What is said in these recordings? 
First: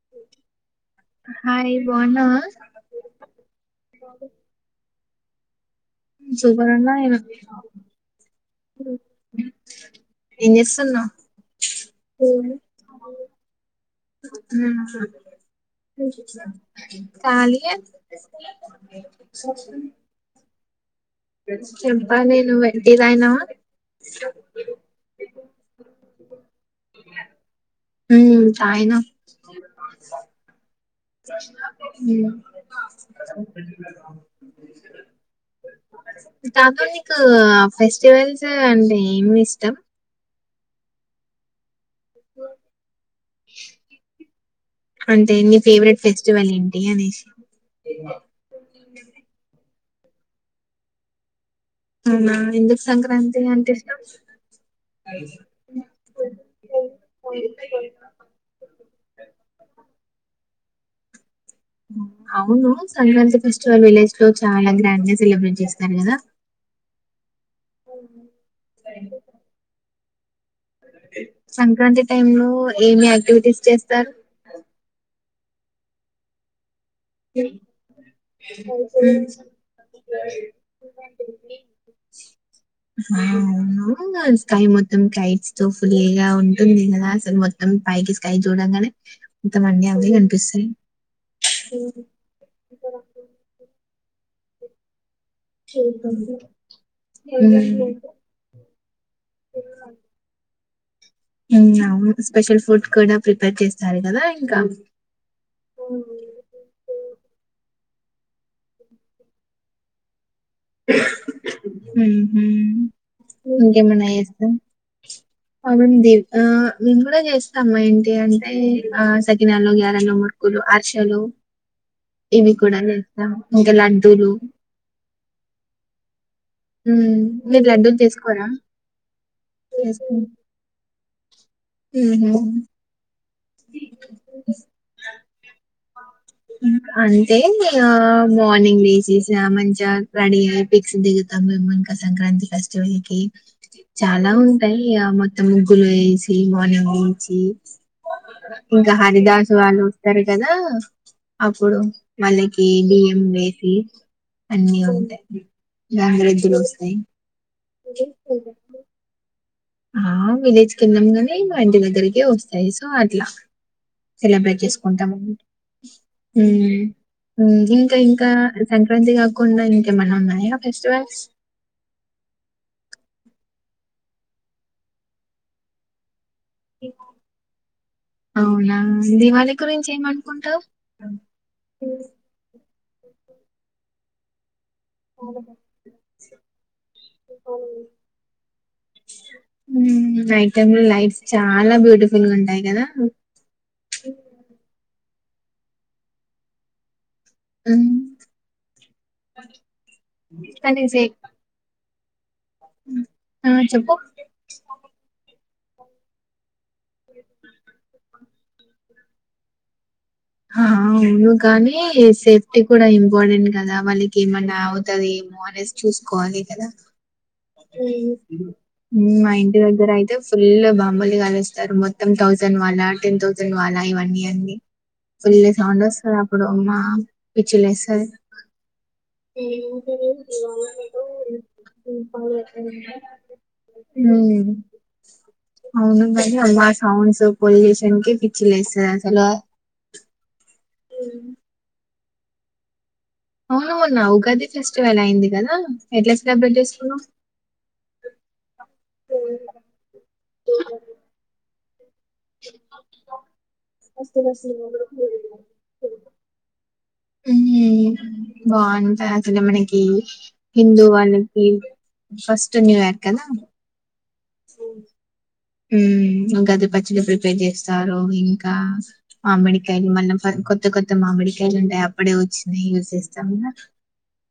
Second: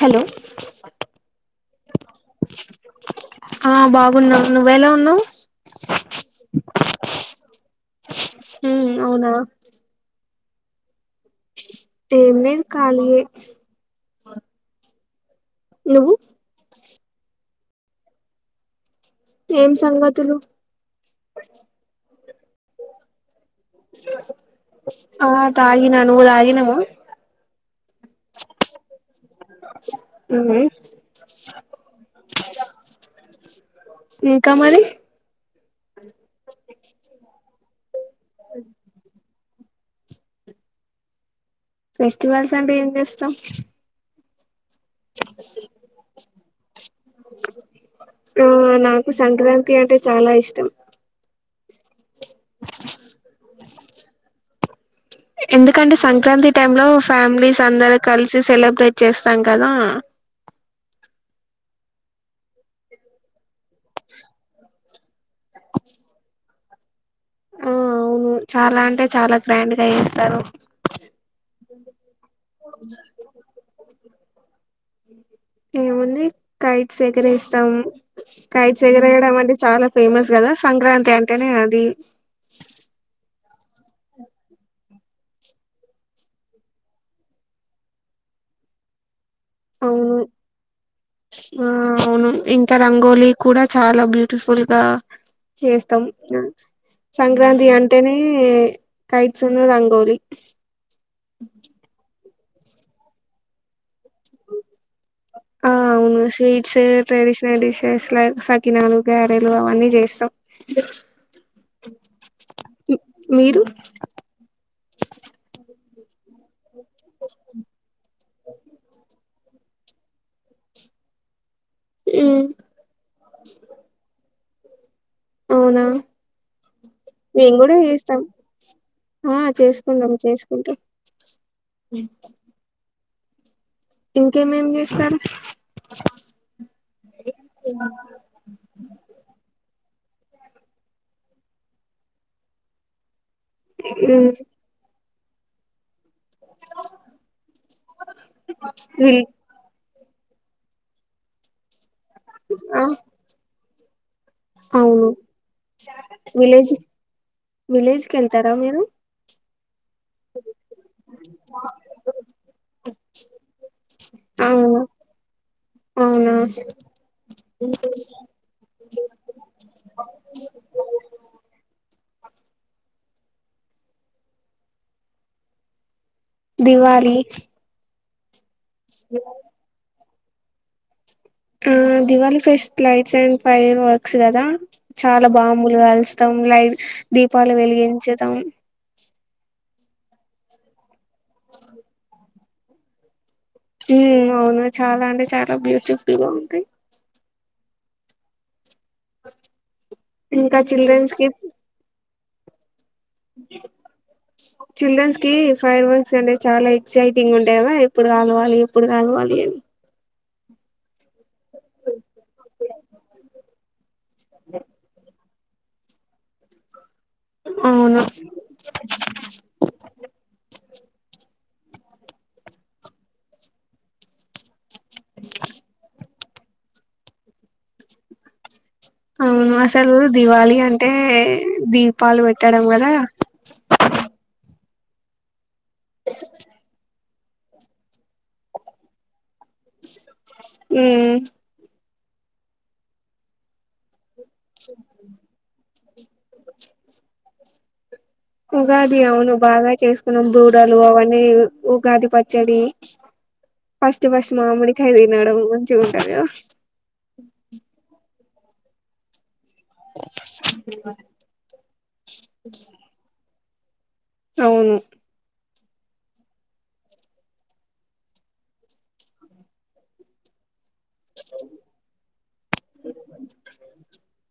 Hello hi బాగున్నావా ఆ బాగున్నాం నువ్వెలా ఉన్నావు సూపరున్నా నేను ఉమ్ అవునా ఏం చేస్తున్నావ్ ఏం లేదు కాలియే హ్మ్మ్ కాలి ఏం సంగతులు చెప్పాలె నువ్వే టీ దాగినావ ఆ తాగిన నువ్ తాగినవా ఉమ్ తాగినా ఇంకా మరి దాంట్లో నీకు ఆ ఫెస్ ఫెస్టివల్సే కదా అండి మి ఇష్టం ఫెస్టివల్స్ అంటే ఏం జేస్తాం అంటే నీ ఫేవరెట్ ఫెస్టివల్ ఏంటి అనేసి కీర్తి చాలా ఇష్టం. అవునా ఎందుకు సంక్రాంతి అంటే ఇష్టం. ఎందుకంటే సంక్రాంతి టైమ్ లో ఫ్యామిలీస్ అందరు కలిసి సెలబ్రేట్ చేస్తాం కదా అవును సంక్రాంతి ఫెస్టివల్ విలేజ్ లో చాలా గ్రాండ్ గా సెలబ్రేట్ చేస్తారు కదా ఆ అవును చాలా అంటే చాలా గ్రాండ్ గా ఏస్ తరో సంక్రాంతి టైం లో ఏమి యాక్టివిటీస్ చేస్తారు ఏముంది కై సేకిరి ఇష్టం. కైట్స్ ఎగరేయడం అంటె చాలా ఫేమస్ కదా. సంక్రాంతి అంటేనే అది. మాములుగా స్కై మొత్తం కైట్స్ తో ఫుల్గా ఉంటుంది కదా అసలు మొత్తం పైకి స్కై చూడంగనే. మొత్తం అన్నీ అవే అవును కనిపిస్తాయి. ఆ అవును ఇంకా రంగోలి కూడ చాల బ్యూటిఫుల్ గా చేస్తం హ్మ్. సంక్రాంతి అంటేనే కైట్సు ను, రంగోలి. మ్ అవును స్పెషల్ ఫుడ్ కూడా ప్రిపేర్ చేస్తా. ఆ అవును స్వీట్స్ ఏ ట్రేడిషన్ డిషెస్ లైక్ సకినాలు, గారెలు అవన్నీ చేస్తం. మ్ మ్ మీరు ఇంకేమన్న యేస్త బావుంది ఆ మేము కూడ చేస్తాము ఏంటి అంటే ఆసకి సకినాలు, గ్యారలు, ముర్కులు, అర్షలు. ఉమ్, ఇవి కూడ చేస్తాం ఇంకా లడ్డూలు. అవునా ఉ మేము మీరు కూడా లడ్డులు చేస్తాం చేసుకోరా. ఆ చేసుకుంటాం చేసుకుంటాం ఉ హు ఇంకేమేం చేస్తారు అంటే ఆ మార్నింగ్ వేసేసా మంచ రెడీ అయి పిక్స్ దిగుతాము మేము ఇంకా సంక్రాంతి ఫెస్టివల్కి. ఉమ్, చాలా ఉంటాయి య మో అంబులెన్స్ ఏమోనే మంచి విల్- జరగద అప్పుడు వాళ్ళకి ఆ, బియ్యం వేసి అన్ని అవును ఉంటాయి గంగిరెద్దులు విలేజ్, వస్తాయి విలేజ్ కెళ్తారా మీరు ఆ విలేజ్ కెల్లం గాని మా ఇంటి దగ్గరికే వస్తాయి సో అట్లా సెలబ్రేట్ అవును చేసుకుంటాం ఉ అవునా ఉ ఇంకా ఇంకా సంక్రాంతి కాకుండా ఇంకేమన్నా ఉన్నాయా ఫెస్టివల్స్. దివాళి అవునా దివాళి గురించి ఏమన్ కొంటవు హు Diwali fest lights and fireworks కదా చాలా బమ్ములు కలుస్తాం లైవ్ దీపాలు వెలిగించుతాం నైట్ టైమ్ లో లైట్స్ చాలా బ్యూటిఫుల్ గా ఉంటాయి కదా ఉ అవును చాలా అంటే చాలా బ్యూటిఫుల్ గా ఉంటాయి ఉ ఇంకా కానీ సే చిల్డ్రన్స్కీ గిప్ ఆ! చెప్పు. చిల్డ్రన్స్ కి ఫైర్ వర్క్స్ అంటే చాలా ఇ ఎక్సైటింగ్ ఉంటే ఎప్పుడు కల్ వాళ్ళు ఎప్పుడు కలవాలి అని అవును కానీ సేఫ్టీ కూడా ఇంపార్టెంట్ కదా వాళ్ కి ఏమన్నా అవుతాది ఏమో అని ఫేస్ చూసుకోవాలి కదా అవును మా ఇంటి దగ్గర అయితే ఫుల్ బాంబుల్ని కలుస్ స్తార్ మొత్తం థౌజండ్ వాల టెన్ థౌసండ్ వాల ఇవన్నీ అండి ఫుల్ సౌండ్ వస్తాది అప్పుడు అమ్మ పిచ్చి లేస్తాది అవును అసలు దివాళి అంటే దీపాలు పెట్ హు అవును మరి అమ్మా సౌండ్స్ పొల్యూషన్ కి పిచ్చి లేస్తాది అసలు ఆ హు అవునువున్నావుగ గది ఫెస్టివల్ అయింది కదా ఎల్ ఐ సి డబ్బులు ఎంత తీసుకున్నావు ఉగాది అవును ఉగాద్ పచ్చడి ఫస్ట్ ఫస్ట్ మామిడికాయ తినడం మంచిగా ఉంటదికదా ఉ బంటది మళ్ల మనకి హిందూ వాళ్ళకి ఫస్ట్ న్యూఇయర్ కదా అవును [inaudible] ఉగాది పచ్చిడి ప్రిపేర్ చేస్తారు ఇంకా మామిడికాయలు మళ్ల మనం కోత కొత్త కొత్త మామిడికాయలు ఉంటాయి అప్పుడే వచ్చినయి యూస్ చేస్తాం కదా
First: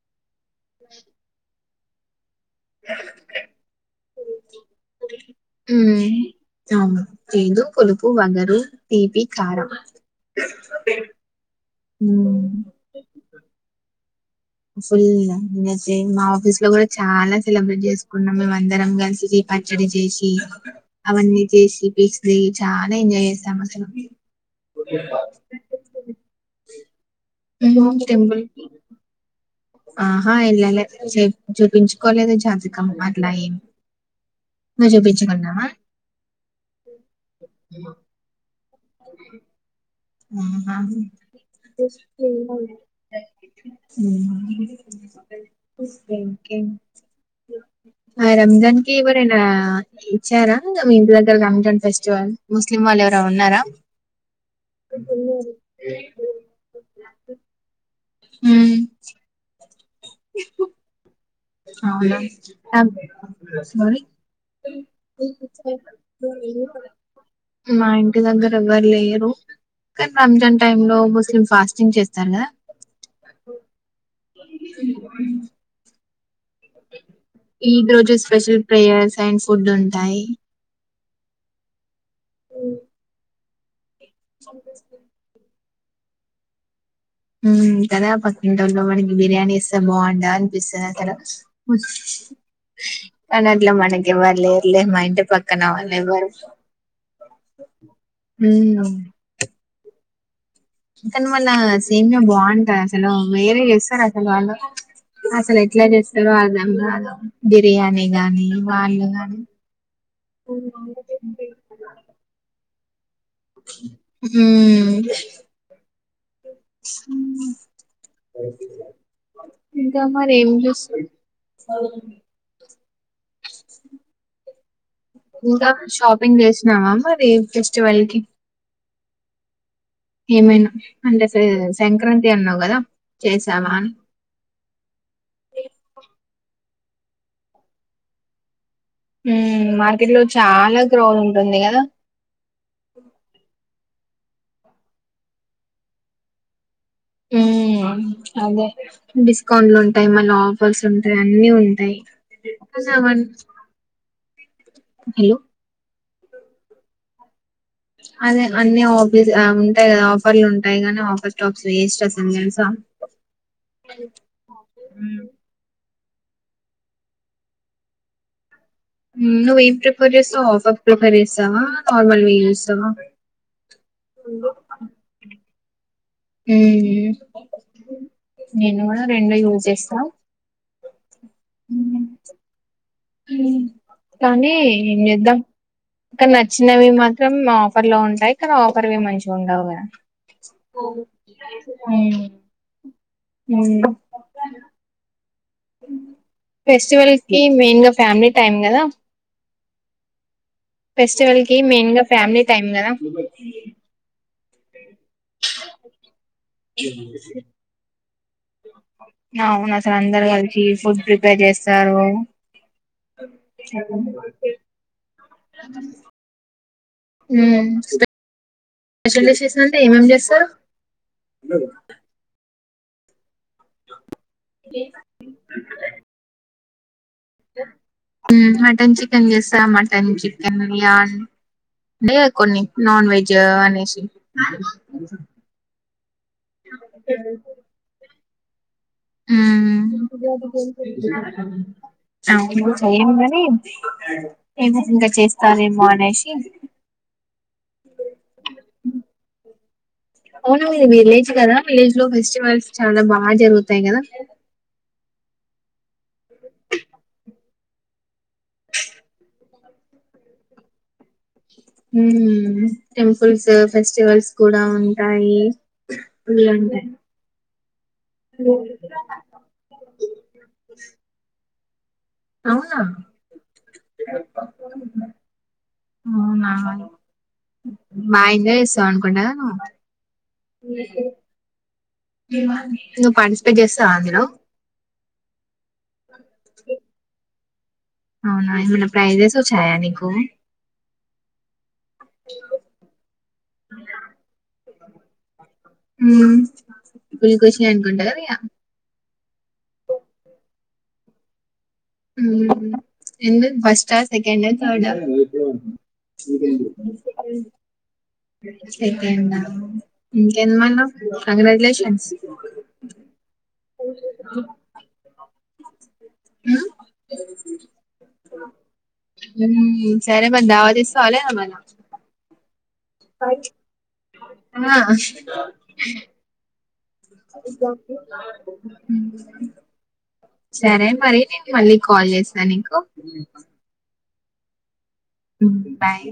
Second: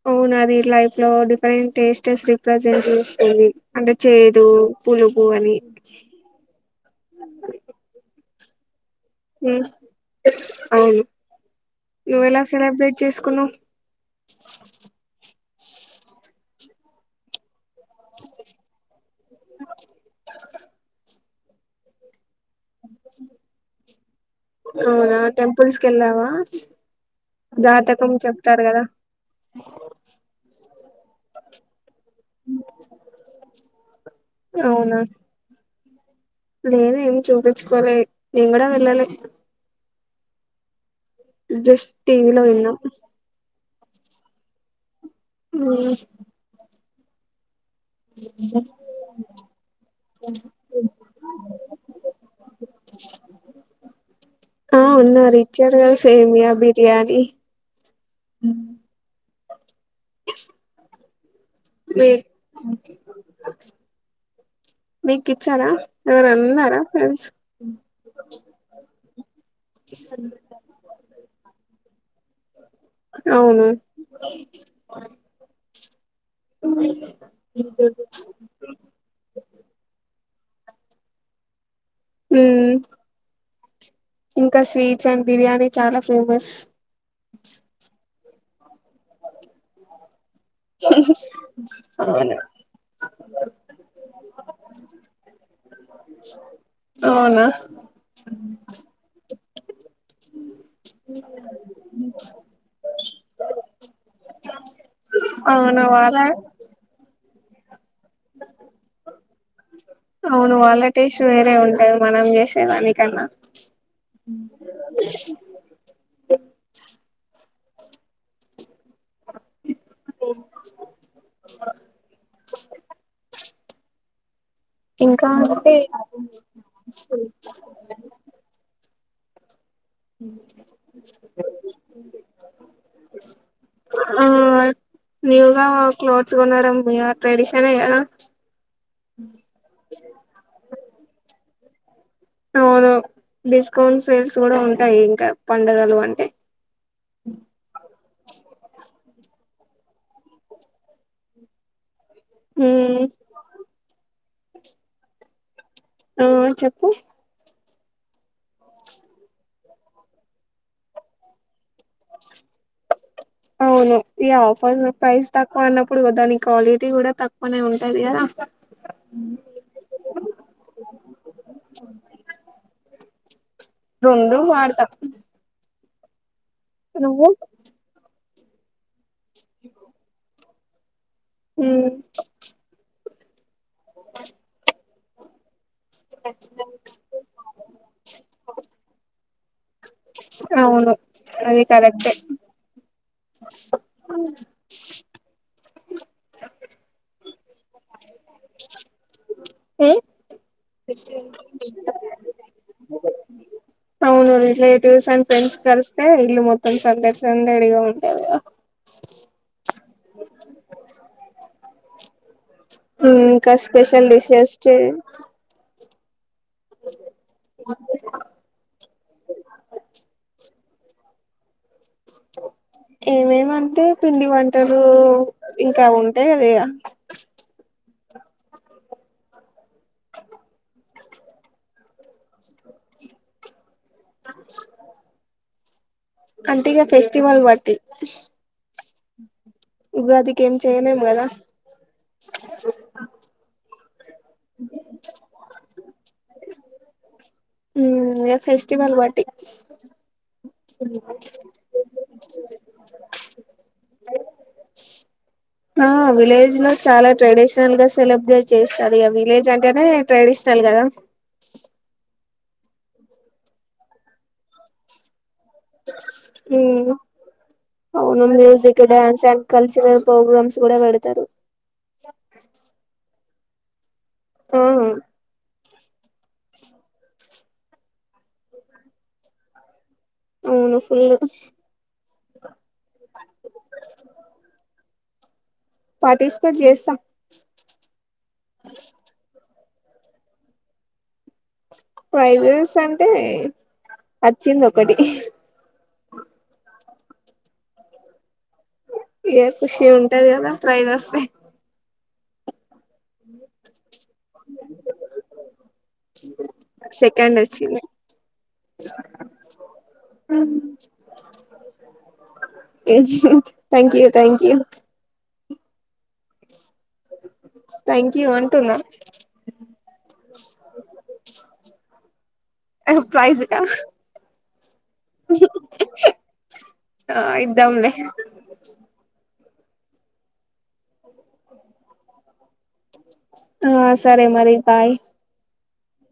అవునా మీ లైఫ్ లో డిఫరెంట్ టేస్ట్స్ ప్రజెంట్ చేస్తుంది అంటే చేదు పులు హ్మ్ అవును పులుపు వగా అ తిపి ఉమ్, కారం నువ్వ ఎలా సెలబ్రేట్ చేసుకున్నావ్ ఫుల్తే మా ఆఫీస్ లో కూడా చాలా సెలబ్రటీ చేసుకున్నాం మేము అందరం కలిసి పచ్చడి చేసి అవన్నీ చేసిపి అవునా టెంపుల్స్ కి వెళ్దావా జాతకం టెంపుల్ చెప్తారు కదా ఆహా ఎల్లెలె చూప కలేజ జాజ కమ్ మట్లాయిన్ మ చూపించుకున్నావా లేద ఏమి చూపించుకోలే నేను కూడా వెళ్ ఉ జస్ట్ టీవలో విన్న ఉ ఉమ్, ఇంకేంటి అ ఆ రంజాన్ కి ఎవరైనా ఇచ్చారా మీ ఇంటి దగ్గర రంజాన్ ఫెస్టివల్ ముస్లిం వాళ్ళు ఎవరు ఉన్నారా ఆ ఉన్నారు రిచ్చర్ గ సేమియా బిర్యానీ హ ఉమ్, మీ అవునా సార మీకు ఇచ్చారా ఎవరన్నారా ఫ్రెండ్స్ మా ఇంటి దగ్గర ఎవ్వరు లేరు కానీ రంజాన్ టై లో ముస్లిం ఫాస్టింగ్ చేస్త చాలా అవును ఈ రోజు స్పెషల్ ప్రేయర్స్ అండ్ ఫుడ్ ఉంటాయి హ ఓకే ఇంకా స్వీట్స్ అండ్ బిర్యానీ చాలా ఫేమస్ తర ప ఇంటర్లో బిర్యానీ ఇస్తే బాగుండాల అవును కానీ అట్లా మనకి ఎవ్వరు లేరులే మా ఇంటి పక్కన వాళ్ళు ఎవ్వరు అవునా అని వాళ్ళ సేమే బాగుంటంది అసలు వేరే చేస్తారు అసలు వాళ్ళు అసలు అవును ఎట్లా వాళ్ళ చేస్తారు అర్ధం రాదు బిర్యానీ గానీ, వాళ్ళు గానీ అవును వాళ్ళ టేస్ట్ వేరే ఉంటది మనం చేసేదానికి కన్న హ హ ఓకే ఇంకా మరి ఏం చే స ఇంకా ఇకా అంటే షాపింగ్ చేసినామా మరి ఫెస్టివల్ కి అంటే ఫే సంక్రాంతి అన్నావు గదా! చేసావా అని? ఆ న్యూగా క్లోత్స్ కొనడం మీ ట్రెడిషన్ కద మా ఇంట్లో చాలా గ్రో ఉంది ఉంటుంది కదా అవును బేస్ అకౌంట్ సేల్స్ కూడా ఉంటాయి ఇంకా పడుగలు అంటే ఉ అదే స్కౌంట్లు ఉంటాయి మళ్ళీ ఆఫర్స్ ఉంటాయి అన్ని ఉంటాయి ఒక ఉమ్ సావన్ హలో ఆ చెప్పు అదే అన్నీ అభివు ఉంటాయి కదా ఆఫర్లు ఉంటాయి కానీ ఆఫర్ స అవును ఇ ఫర్ ఉమ్ ప్రైస్ తక్కువ ఐనప్పుడు ఇప్పుడు దాని క్వాలిటీ కూడా తక్కువనే ఉంటాది కదా నువ్వ ఏం ప్రిఫర్ చేస్తావు అఫ్ ప్రిఫర్ చేస్తావా నార్మల్ చేస్తావా రెండు వాడతా హ్మ్ నేను గుడా రెండు యూజ్ చేస్తా హ్మ్ హ్ కానీ ఏం చేద్దాం ఇక్కడ నచ్చినవి మాత్రం ఆఫర్ లో ఉంటాయి ఇక్కడ ఆఫర్వి మంచి ఉండవుగా అవును అది కరెక్టే ఫెస్టివల్ కి మెయిన్ గా ఫ్యామిలీ టైమ్ కదా ఉమ్ ఫెస్టివల్ కి మెయిన్ గా ఫ్యామిలీ టైం కదా ప్లే ట్యూర్స్ అండ్ ఫ్రెండ్స్ కలిస్త ఇల్లు మొత్తం సందడిసందడిగా ఉం [unintelligible] అవునసల్ అందరు కలిషి ఫుడ్ ప్రీ పేర్ చేస్తారు ఇంకా స్పెషల్ డిషెష్ చే హ్మ్ స్పెషల్ డిషెస్ అంటే ఏమేం చేస్తారు అ ఏమేం అంటే పిండి వంటలు ఇంకా ఉంటాయి కదా ఇగ మటన్ చికెన్ చేస్తా మటన్ చికెన్ ఏలా అంటే కొన్ని నాన్ వెజ్ అనేషి అంటగా ఫెస్టివల్ మటి మ్మ్మ్ ఏం చేయలేము కదా అవ్ను సేమ్గని ఏ విధంగా చేస్తారేమో అనేసి ఉమ్ ఇగ ఫెస్టివల్ బట్టి అవునా మీది విలేజ్ కదా విలేజ్ లో ఫెస్టివల్స్ చాలా బాగా జరుగుతాయి కదా ఆ విలేజ్ లో చాలా ట్రెడిషనల్ గా సెలబ్రేట్ చేస్ విలేజ్ అం ఇకనే ట్రెడిషనల్ కదా మ్మ్ టెంపుల్స్ ఫెస్టివల్స్ కూడా ఉంటాయి ఫుల్ ఉంటాయి మ్మ్మ్ అవును music dance and cultural programmes కూడా పెడతారు అవునా ఆ అవ్నా బాగా ఎంజాయ్ చేస్తావు అనుకుంటదా నువ్వు అవును ఫుల్ [unintelligible] మా నువ్వు పార్టిసిపేట్ చేస్త అగినావ్ పార్టిసిపేట్ చేస్తాం అవునా మన ప్రైజెస్ వచ్చ యానికు ఫైజస్ అంటే వచ్చింది ఒకటి మ్మ కుుల్కషి అనుకుంట కదయా ఏ ఖుషి ఉంటది కదా ప్రియిస్ వస్తే మ్ ఎందు ఫస్ట్ సెకండ థర్దా సెకండ్ వచ్చింది సెకండ ఇంకె మన్నా congratulations thank you thank you thank you అంటున్నా సర అధావాదిస్త హాల మరి ప్రైజ్ కా ఆ ఆ ఇద్దాంలే [unintelligible] సరే మరి నేను మళ్ళీ కాల్ చేస్తా నికు ఆ సరే మరి భాయ్ బాయ్